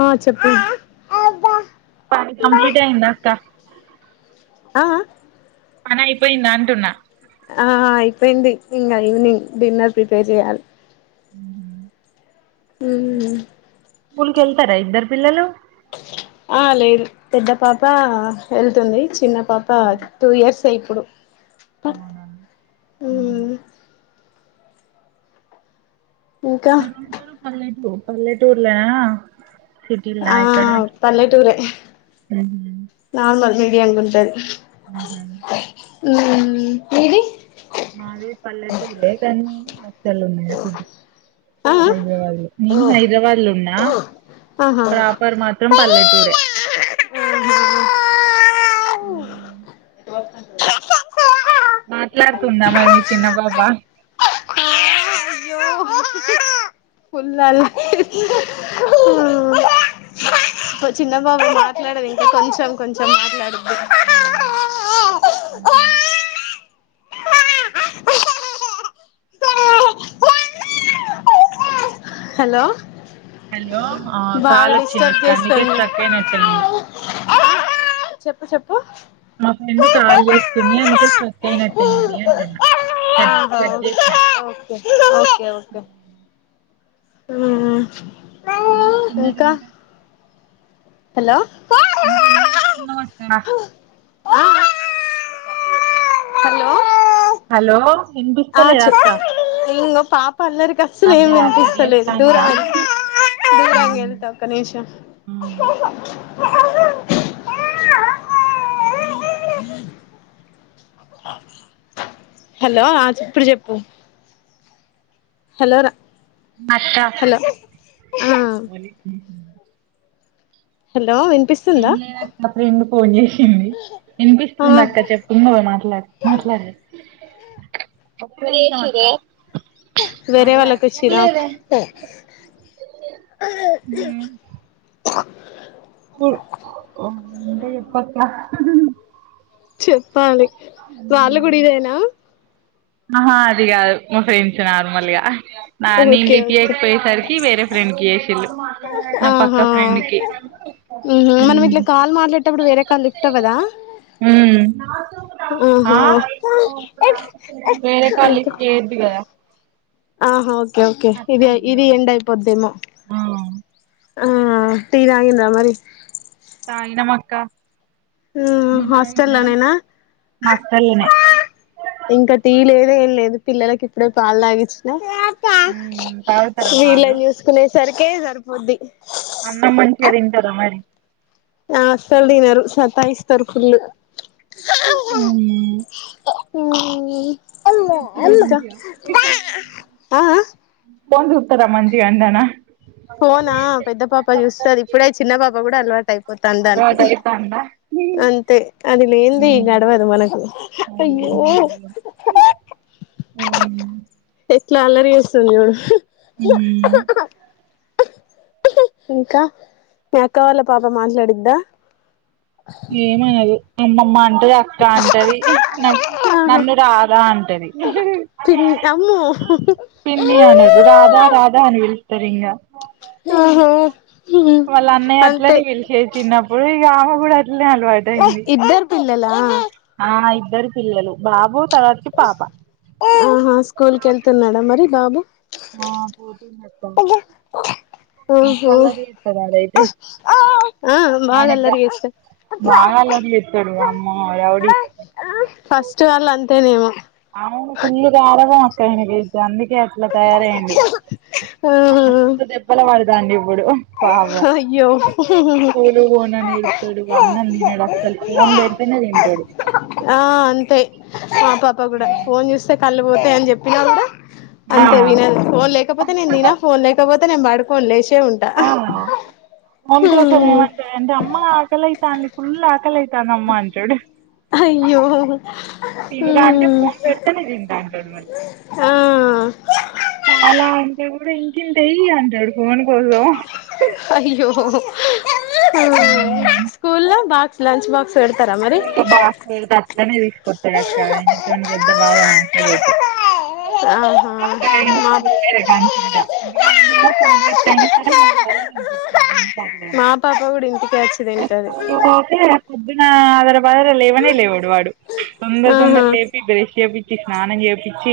ఆ చెప్పు పని కంప్లీట్ అయిందా అక్క అ ఆ పని అయిపోయిందా అంటున్నా ఆ అపోయింది ఇంగా ఈవెనింగ్ డిన్నర్ ప్రిపేర్ చేయాలి హ ఉమ్ స్కూల్ కెళ్తారా ఇద్దరు పిల్లలు ఆ లేదు పెద్ద పాప వెళ్తుంది చిన్న పాప టూ ఇయర్స్ ఇప్పుడు అవునా మ్మ్ ఇంకా ఇక్కడుంటరు పల్లెటూ పల్లెటూర్లా ఆ పల్లెటూరే హు నార్మల్ ఎ నుకుంటది మ్మ్ మీది మాది పల్లెటూరే కానీ అస్థలండే ఆ హైదరాబాద్ లో నేను ఆ హైదరాబాద్ లో ఉన్నా ఆహా ప్రాపర్ మాత్రం పల్లెటు టూరే మ్మ్ ఆహా మాట్లాడుతుందా మరి మీ చిన్న పాప ఫుల్ అల్లర్ హ్హ్ చిన్నపాప మాట్లాడదు ఇంకా కొంచెం కొంచెం మాట్లాడు ఆ మ్మ్ హలో హలో ఆ బాగా కాల్ వచ్చింది డిస్టర్బ్ అక్క అందుకే చేస్తాంది స్ట్రక్ అయినట్టు అయింది చెప్పు చెప్పు మా ఫ్రెండ్ కాల్ చేస్తుంది అందుకే ప్రెస్ అయినట్టుంది అంటున్నా కట్ ఆహా కట్ ఒకే చేసిన ఓకే ఓకే ఓకే ఉమ్ ఎం తిన్నారింకా హలో ఇంక ఏం చేస్తున్నావ్ అక్క ఆ హలో హలో ఆ వినిపిస్తలేదా చె అక్క ఇంగో పాప అల్లరికి అస్సలు ఏమ్ అదే అల్లరి వినిపిస్తలేదు చేస్తాందిగా దూరం వెల్ దూరంగా వెళ్తా అక్క నిమిషం హలో ఆ చిప్పుడు చెప్పు హలో ర ఆ మచ్చపూర్ హలో ఎం వినిపిస్తుందా లేదక్క అప్పుడు ఎందుకు ఫోన్ చేసిండ్రు ఆ వినిపిస్తుంది అక్క చెప్పు ఉన్నదే మాట్లాడు మాట్లాడు ఇగ ఎప్పుడు జేసినవే వేరే వాళ్ళకు ఇచ్చిన [unintelligible] పు హు ఉంటే చెప్పక్క చెప్పాలి వాళ్లు గుడా ఇదేనా ఆహా అది కాదు మా ఫ్రెండ్స్ నార్మల్గా హ నా నేను ఓకే లిఫ్ట్ ఓకే చేయకపోయేసరికి వేరే ఫ్రెండ్ కి చేసిళ్లు నా పక్క ఆహా ఫ్రెండ్ కి ఉహు మనం ఇట్ల ఉమ్ కాల్ మాట్లాడేటప్పుడు వేరే కాల్ లిఫ్ట్ అవ్వదా మ్మ్ ఉహు వేరే కాల్ లిఫ్ట్ చేయొద్దు కదా ఆహా ఒకే ఓకే కట్ ఇది అయిద్ది ఇది ఎండ్ అయిపోద్దేమో ఆ ఆ టీ తాంగిండ్రా మరి తాగినం అక్క మ్మ్ హాస్టల్లో నేనా మా అక్కలనే ఇంకా టీ లేదు ఎం లేదు పిల్లలకి ఇప్పుడే పాలు తాగిచ్చిన ఉమ్ తాగుతారా పాలు వీళ్ళని చూసుకునే సరికే సరిపోద్ది అన్నం మంచిగా తింటారా మరి ఆ అస్సలు తినరు సతా ఇస్ తరుపుళ్ళు ఊ ఇంకా అ ఆ ఫోన్ జూత్తరమ్మంటి అన్నానా ఫోనా పెద్ద పాప చూస్తది ఇప్పుడే చిన్న పాప కూడా అలవా తండానికి అలవాటు అయితాందా అంతే అది లేంది గడవదు మనకు అయ [unintelligible] అవును సాలరీ వస్తుంది చూడు ఊ ఇంకా మ అక్క వాళ్ళ పాప మాట్లాడిద్దా ఏమనదు అమ్మమ్మ అంటది అక్క అంటది నన్ ఆహా నన్ను రాధా అన్ ఉంటది ఉహు పిన్ హు అమ్మో పిన్ని అనద్దు రాధా రాధా అని పిల్స్ సరింగా ఆ హో వాళ్ళ అన్నయ్య అట్లనే పిలిచేది చిన్నప్పుడు ఇక అమ కూడా అట్లనే అలవాటు అయింది. లా ఆ ఇద్దరు పిల్లలు బాబు తర్వాతకి పాప ఆహా స్కూల్ కి వెళ్తున్నాడా మరి బాబు ఆ [inaudible] ఆహా మసలది కదా అది అయితే ఆ బాగా ననిగా అల్లరి చేస్తాడు బాగా అల్లరి చేత్తాడు అమ్మ రౌడీ తేనిమా కనికే అట్లా తయారయ్యండు ఆ మస్త్ దెబ్బల్ పడతాయ్ అని చొప్ పోడు పాపం అయ్యో స్కూలుకి పోనని ఏడుస్తాడు అన్నం తినడు అసలు తన్ బెడ్ పైనే తింటాడు ఆ అంతే మా పాప కూడా ఫోన్ చూస్తే కళ్ళు పోతాయ్ అని చెప్పినా కూడా. ఆ అంతే వినదు ఫోన్ లేకపోతే నేను దిన ఫోన్ లేకపోతే నేను పడుకోను లేచే ఉన్ ఆ అంకుల్ ఫోన్ ఇమ్మంటే అంటే అమ్మ ఆకలి లైతంది ఫుల్ ఆకలి అయితా కనమ్మా అంటాడు అయ్యో తినురా అంటే ఫోన్ పెడతేనే తింటా అంటాడు. ఉన్నాయ్ ఆ చాలా అంటే కూడా ఇంకింత అయి అంటాడు ఫోన్ కోసం. అయ్యో యో ఆ స్కూల్ లో బాక్స్ లంచ బాక్స్ పెడతారా మరి బాక్స్ పెడతా అట్లనే తీసుకొత్తాడు అక్క ఏం చేస్తాం పెద్ద బాగా మాట్లాడైయితే. ఆహా పక్కగా వీడ్ని మా స్కూల్ కి జాయిన్ చేయాలి ఇంగా [unintelligible] మా [unintelligible] పాప కూడా ఇంటికే వచ్చి తింటది. పొద్దున అదర బదర లేవనే లేవుడు వాడు తొందర తొందర ఆహా లేపి బ్రష్ చేపించ్ చ్చి స్నానం చేపించి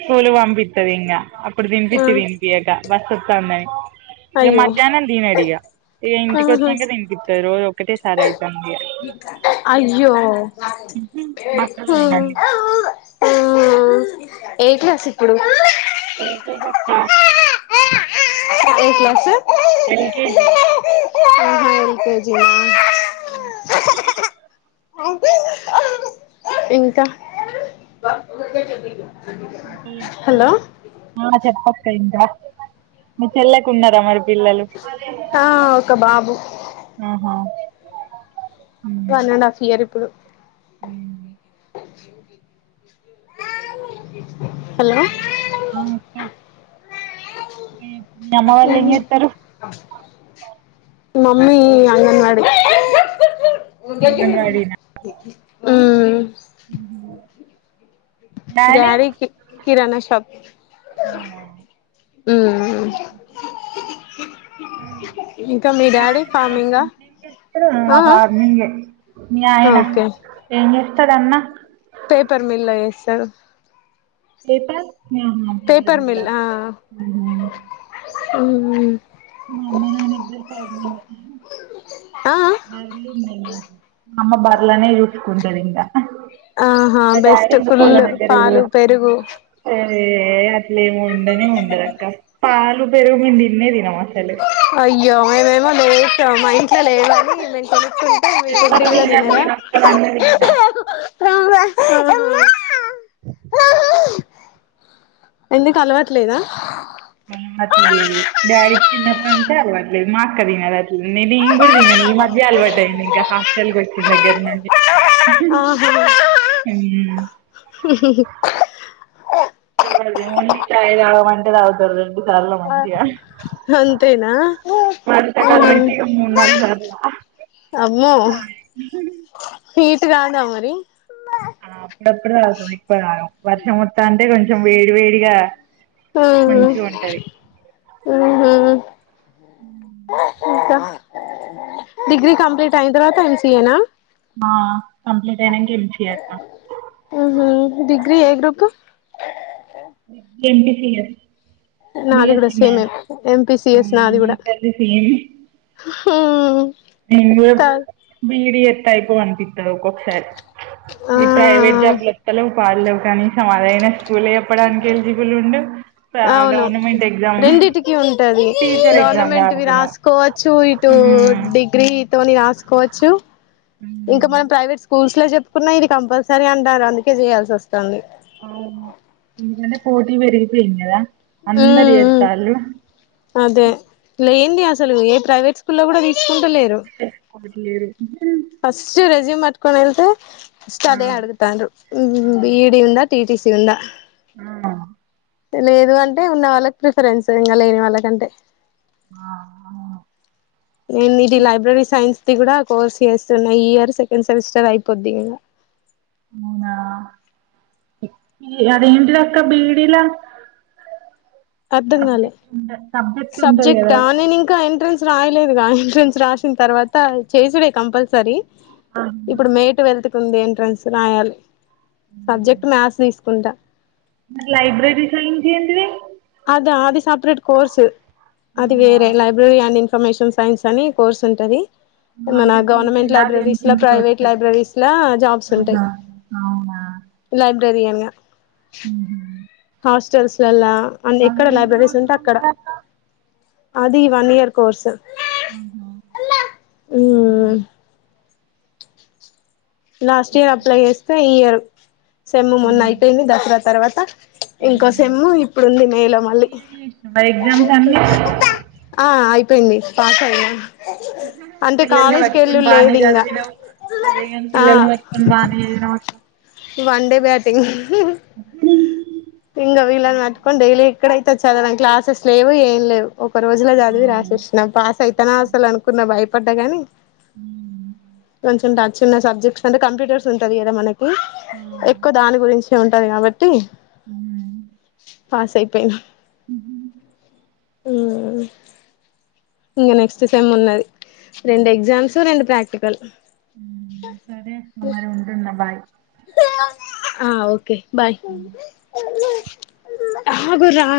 స్కూలు పంపిత్తది ఇంగా అప్పుడు ఆ తినిపిచ్చి తినిపియాక. బస్ వస్తాన్నాయ్ ఇగా అయ్యో మధ్యాహ్నం తినడిగా ఇగా ఇంటికి ఆహా వచ్చానకా తినిపిత్తరు రోజు ఒకటేసారి అయితంది. అయ్యో బక్కగా ఉండండి. ఆ ఏ క్లాస్ ఇప్పుడు ఏం లేదక్క ఏ క్లాసు ఎల్ కె జి ఆహా ఎల్ కె జి నా ఇంకా [inaudible] హలో ఆ చెప్పక్క వింటా మీ చెల్లేకున్నారా మరి పిల్లలు ఆ ఒక బాబు ఆహా వన్ అండ్ హాఫ్ ఇయర్ ఇప్పుడు ఉ [inaudible] హలో ఆ అక్క మీ అమ్మ వాళ్ళు ఏం చెత్తారు మమ్మీ అని అన్నాడు ఉ అంగన్వాడీనా డాడీ కి కిరాణా షాప్ అవునా మ్మ్ ఇంకా మీ డాడీ ఫార్మింగా ఆ హార్నిగే మీ ఆ ఆయన ఓకే ఏం జేస్తాడు అన్న పేపర్ మిల్లో ఎస్తారు. హ్మ్ పేపర్ హు మిల్ ఆ మా అమ్మ నాన్న ఇద్దరు పేపర్ మిల్లే ఆ బర్రెల్ ఉన్నాయ్ మాకు మా అమ్మ బర్లనే జూసుకుంటది ఇంగ ఆహా మాడాడ్ బెస్ట్ ఎందుకో ఫుల్ దాన్ దగ్గరకి పాలు బోయడు పెరుగు పయ ఏ అట్లేమి ఉండనే ఉండదక్క పాలు పెరుగు మేము దిన్నే తినం అస్సలు అయ్యే మేమేమో లేచ మై ఇంక లేదు గాని మేము కొనుకుంటే మీ ఎవ్వరు కుండిగలో తినరు తినరా నేను ఒక్కదాన్నే తింటా ఆహా [unintelligible] ఎందుకు అలవట్లేదా అలవాట్లేదు డాడీకి చిన్నప్పట్నించి అలవాట్లేదు మా అక్క తినదు అట్ల నేన్ గూడ దినను ఈ మధ్య అలవాటు అయింది ఇంకా హాస్టల్ కొచ్చిన దగ్గర నుండి ఆహా ఓన్లీ చాయ్ తాగమంటే తాగుతారు రెండు సార్లు మళ్ళీ య అంతేనా అంత గనం ఉమ్ అయితే ఇగ మూడు నాలుగు సార్లు సారీ హీటు రాదా మరి అప్పుడప్పుడు తాగుతం ఇప్పుడు తాగం వర్షం వత్తంటే కొంచెం వేడి వేడిగా ఓహో మంచిగా ఉంటది ఓహో ఇంకా డిగ్రీ కంప్లీట్ అయిన తర్వాత ఎం సి ఏనా ఆ కంప్లిట్ అయినక ఎం సి చేత్త ఉహు డిగ్రీ ఏ గ్రూపు ఎం. పి. సి. ఎ నాది కూడా సేమే బిఎస్సిమ్యాథ్స్ ఎంపీసిఎస్ అవునా నాది మా కూడా ఇద్దరిది సి ఐ ఉమ్ నిను త బి ఇ డి చేత్తె అయిపోను అనిపిత్తాది ఒక్కొకసారి ఈ ప్రైవేట్ ఆ జాబ్లు వస్తలే పా లేవు కానీ సమాదైన స్కూల్ ఎప్పడానికి ఎలిజిబుల్ ఉండు సా అవును గవర్నమెంట్ ఎగ్జామ్ రెండిటికి ఉంటది టీచర్ ఎగ్జామ్ గవర్నమెంట్వి రాస్తున్నావు రాసుకోవచ్చు ఇటు మ్మ్ డిగ్రీతోని రాసుకోవచ్చు ఇంకా మనం ప్రైవేట్ స్కూల్స్ లో చెప్పుకున్నా ఇది కంపల్సరీ అంటారు అందుకే చేయాల్సి వస్తుంది అవును ఎదైన పోటీ పెరిగిపోయింది కదా అందరూ ఉమ్ ఏత్తాల్లు టి అస్సలు ఏ ప్రైవేట్ స్కూల్లో కూడా తీసుకు లేరు చేసుకోవట్లేరు ఫస్ట్ రెస్యూమ్ ప కొనల్ల్తే ఆ స్టాడీ అడుగుతాడు బి ఇ డి ఉంద టిటిసి ఉంద ఆ లేదు అం వాళ్ళకి ప్రిఫరెన్స్ ఇంగ లేని వాళ్ళకంటే ఆ అవును ఎంది ఇది లైబ్రెరీ సైన్స్ ఇది కూడా కోర్స్ చేస్తున్న ఈ ఇయర్ సెకండ్ సెమిస్టర్ అయిపోద్ది ఇ అవునా అదేంటి అక్క బి. ఇ. డి ల సబ్జెక్ట్స్ ఉంటాయ్ సబ్జెక్ట్ ఆ నేను ఇంకా ఎంట్రెన్స్ రాయలేదు గా ఎంట్రెన్స్ రాసిన తర్వాత చేసుడే కంపల్సరీ ఆహా! ఇప్పుడు మే ట్వెల్త్ కు ఉంది ఎంట్రన్స్ రాయాలి సబ్జెక్ట్ మ్యాథ్స్ తీసుకు తుంట మిక్ లైబ్రరీ సైన్స్ ఎంటిది అదా అది సపరేట్ కోర్స్, అది అవునా ఆ! వేరె లైబ్రరీ అనిన్ ఫమేషన్ సైన్స్ అని కోర్స్ ఉంటది ఎమన అంటే గవర్నమెంట్ పీజీనా లైబ్రరీస్ దేనికి లా, ఇంటికి ప్రైవేట్ వస్తుంది లైబ్రరీస్ లా జాబ్స్ ఉంటయి లైబ్ బ్రెరియన్ గ ఉమ్ హు హాస్టల్సల్లా అన్ని ఎక్కడ ఎన్ని లైబ్రరీస్ ఉంటే రోజులు అక్కడ ఉంటుంది అక్క అదీ వన్ ఇయర్ కోర్స్ అవునా మ్మ్ లాస్ట్ ఇయర్ అప్లై చేస్తే, ఈ ఇయర్ సెమ్ మొన్న అయిపోయింది దసరా తర్వాత ఇంకో సెమ్ ఇప్పుడుంది మే లో మళ్ళీ. క్లియర్ చేసినావా ఎగ్జామ్స్ అన్ని ఆ అయిప్ అంటే పిల్లల్ని కాలేజ్కి బట్టుకొని వెళ్ళుడు బానే లేదు ఇంగా జదివినవ్ అదే గన్ ఆ పిల్లల్ని బట్టుకొని బానే చదివినవక్క వన్ డే బ్యాటింగ్ ఇంగ వీళ్ళని బట్టుకొని డైలీ ఎక్కడైతది చదవడం క్లాసెస్ లేవు ఏం లేవు. ఒక రోజుల ఆ జదివి రాసేస్న, పాస్ అయితనా అసలు అనుకున్నా భయపడ్డ గని హ్మ్. కొంచెం టచ్ ఉన్న సబ్జెక్ట్స్ అంటే కంప్యూటర్స్ ఉంటది గద మనక్ కి ఆ ఎక్కువ దాని గురించే ఉంటది గాబట్టి పాసయిపోయిన ఉమ్ హు హ్మ్ ఉమ్ ఇంగ నెక్స్ట్ సెమ్ ఉన్నది. రెండు ఎగ్జామ్స్, రెండు ప్రాక్టికల్ ఉమ్ సరే అక్క మరి ఉంటన్న బాయ్. ఆ ఓకే బాయ్, ఆగు రా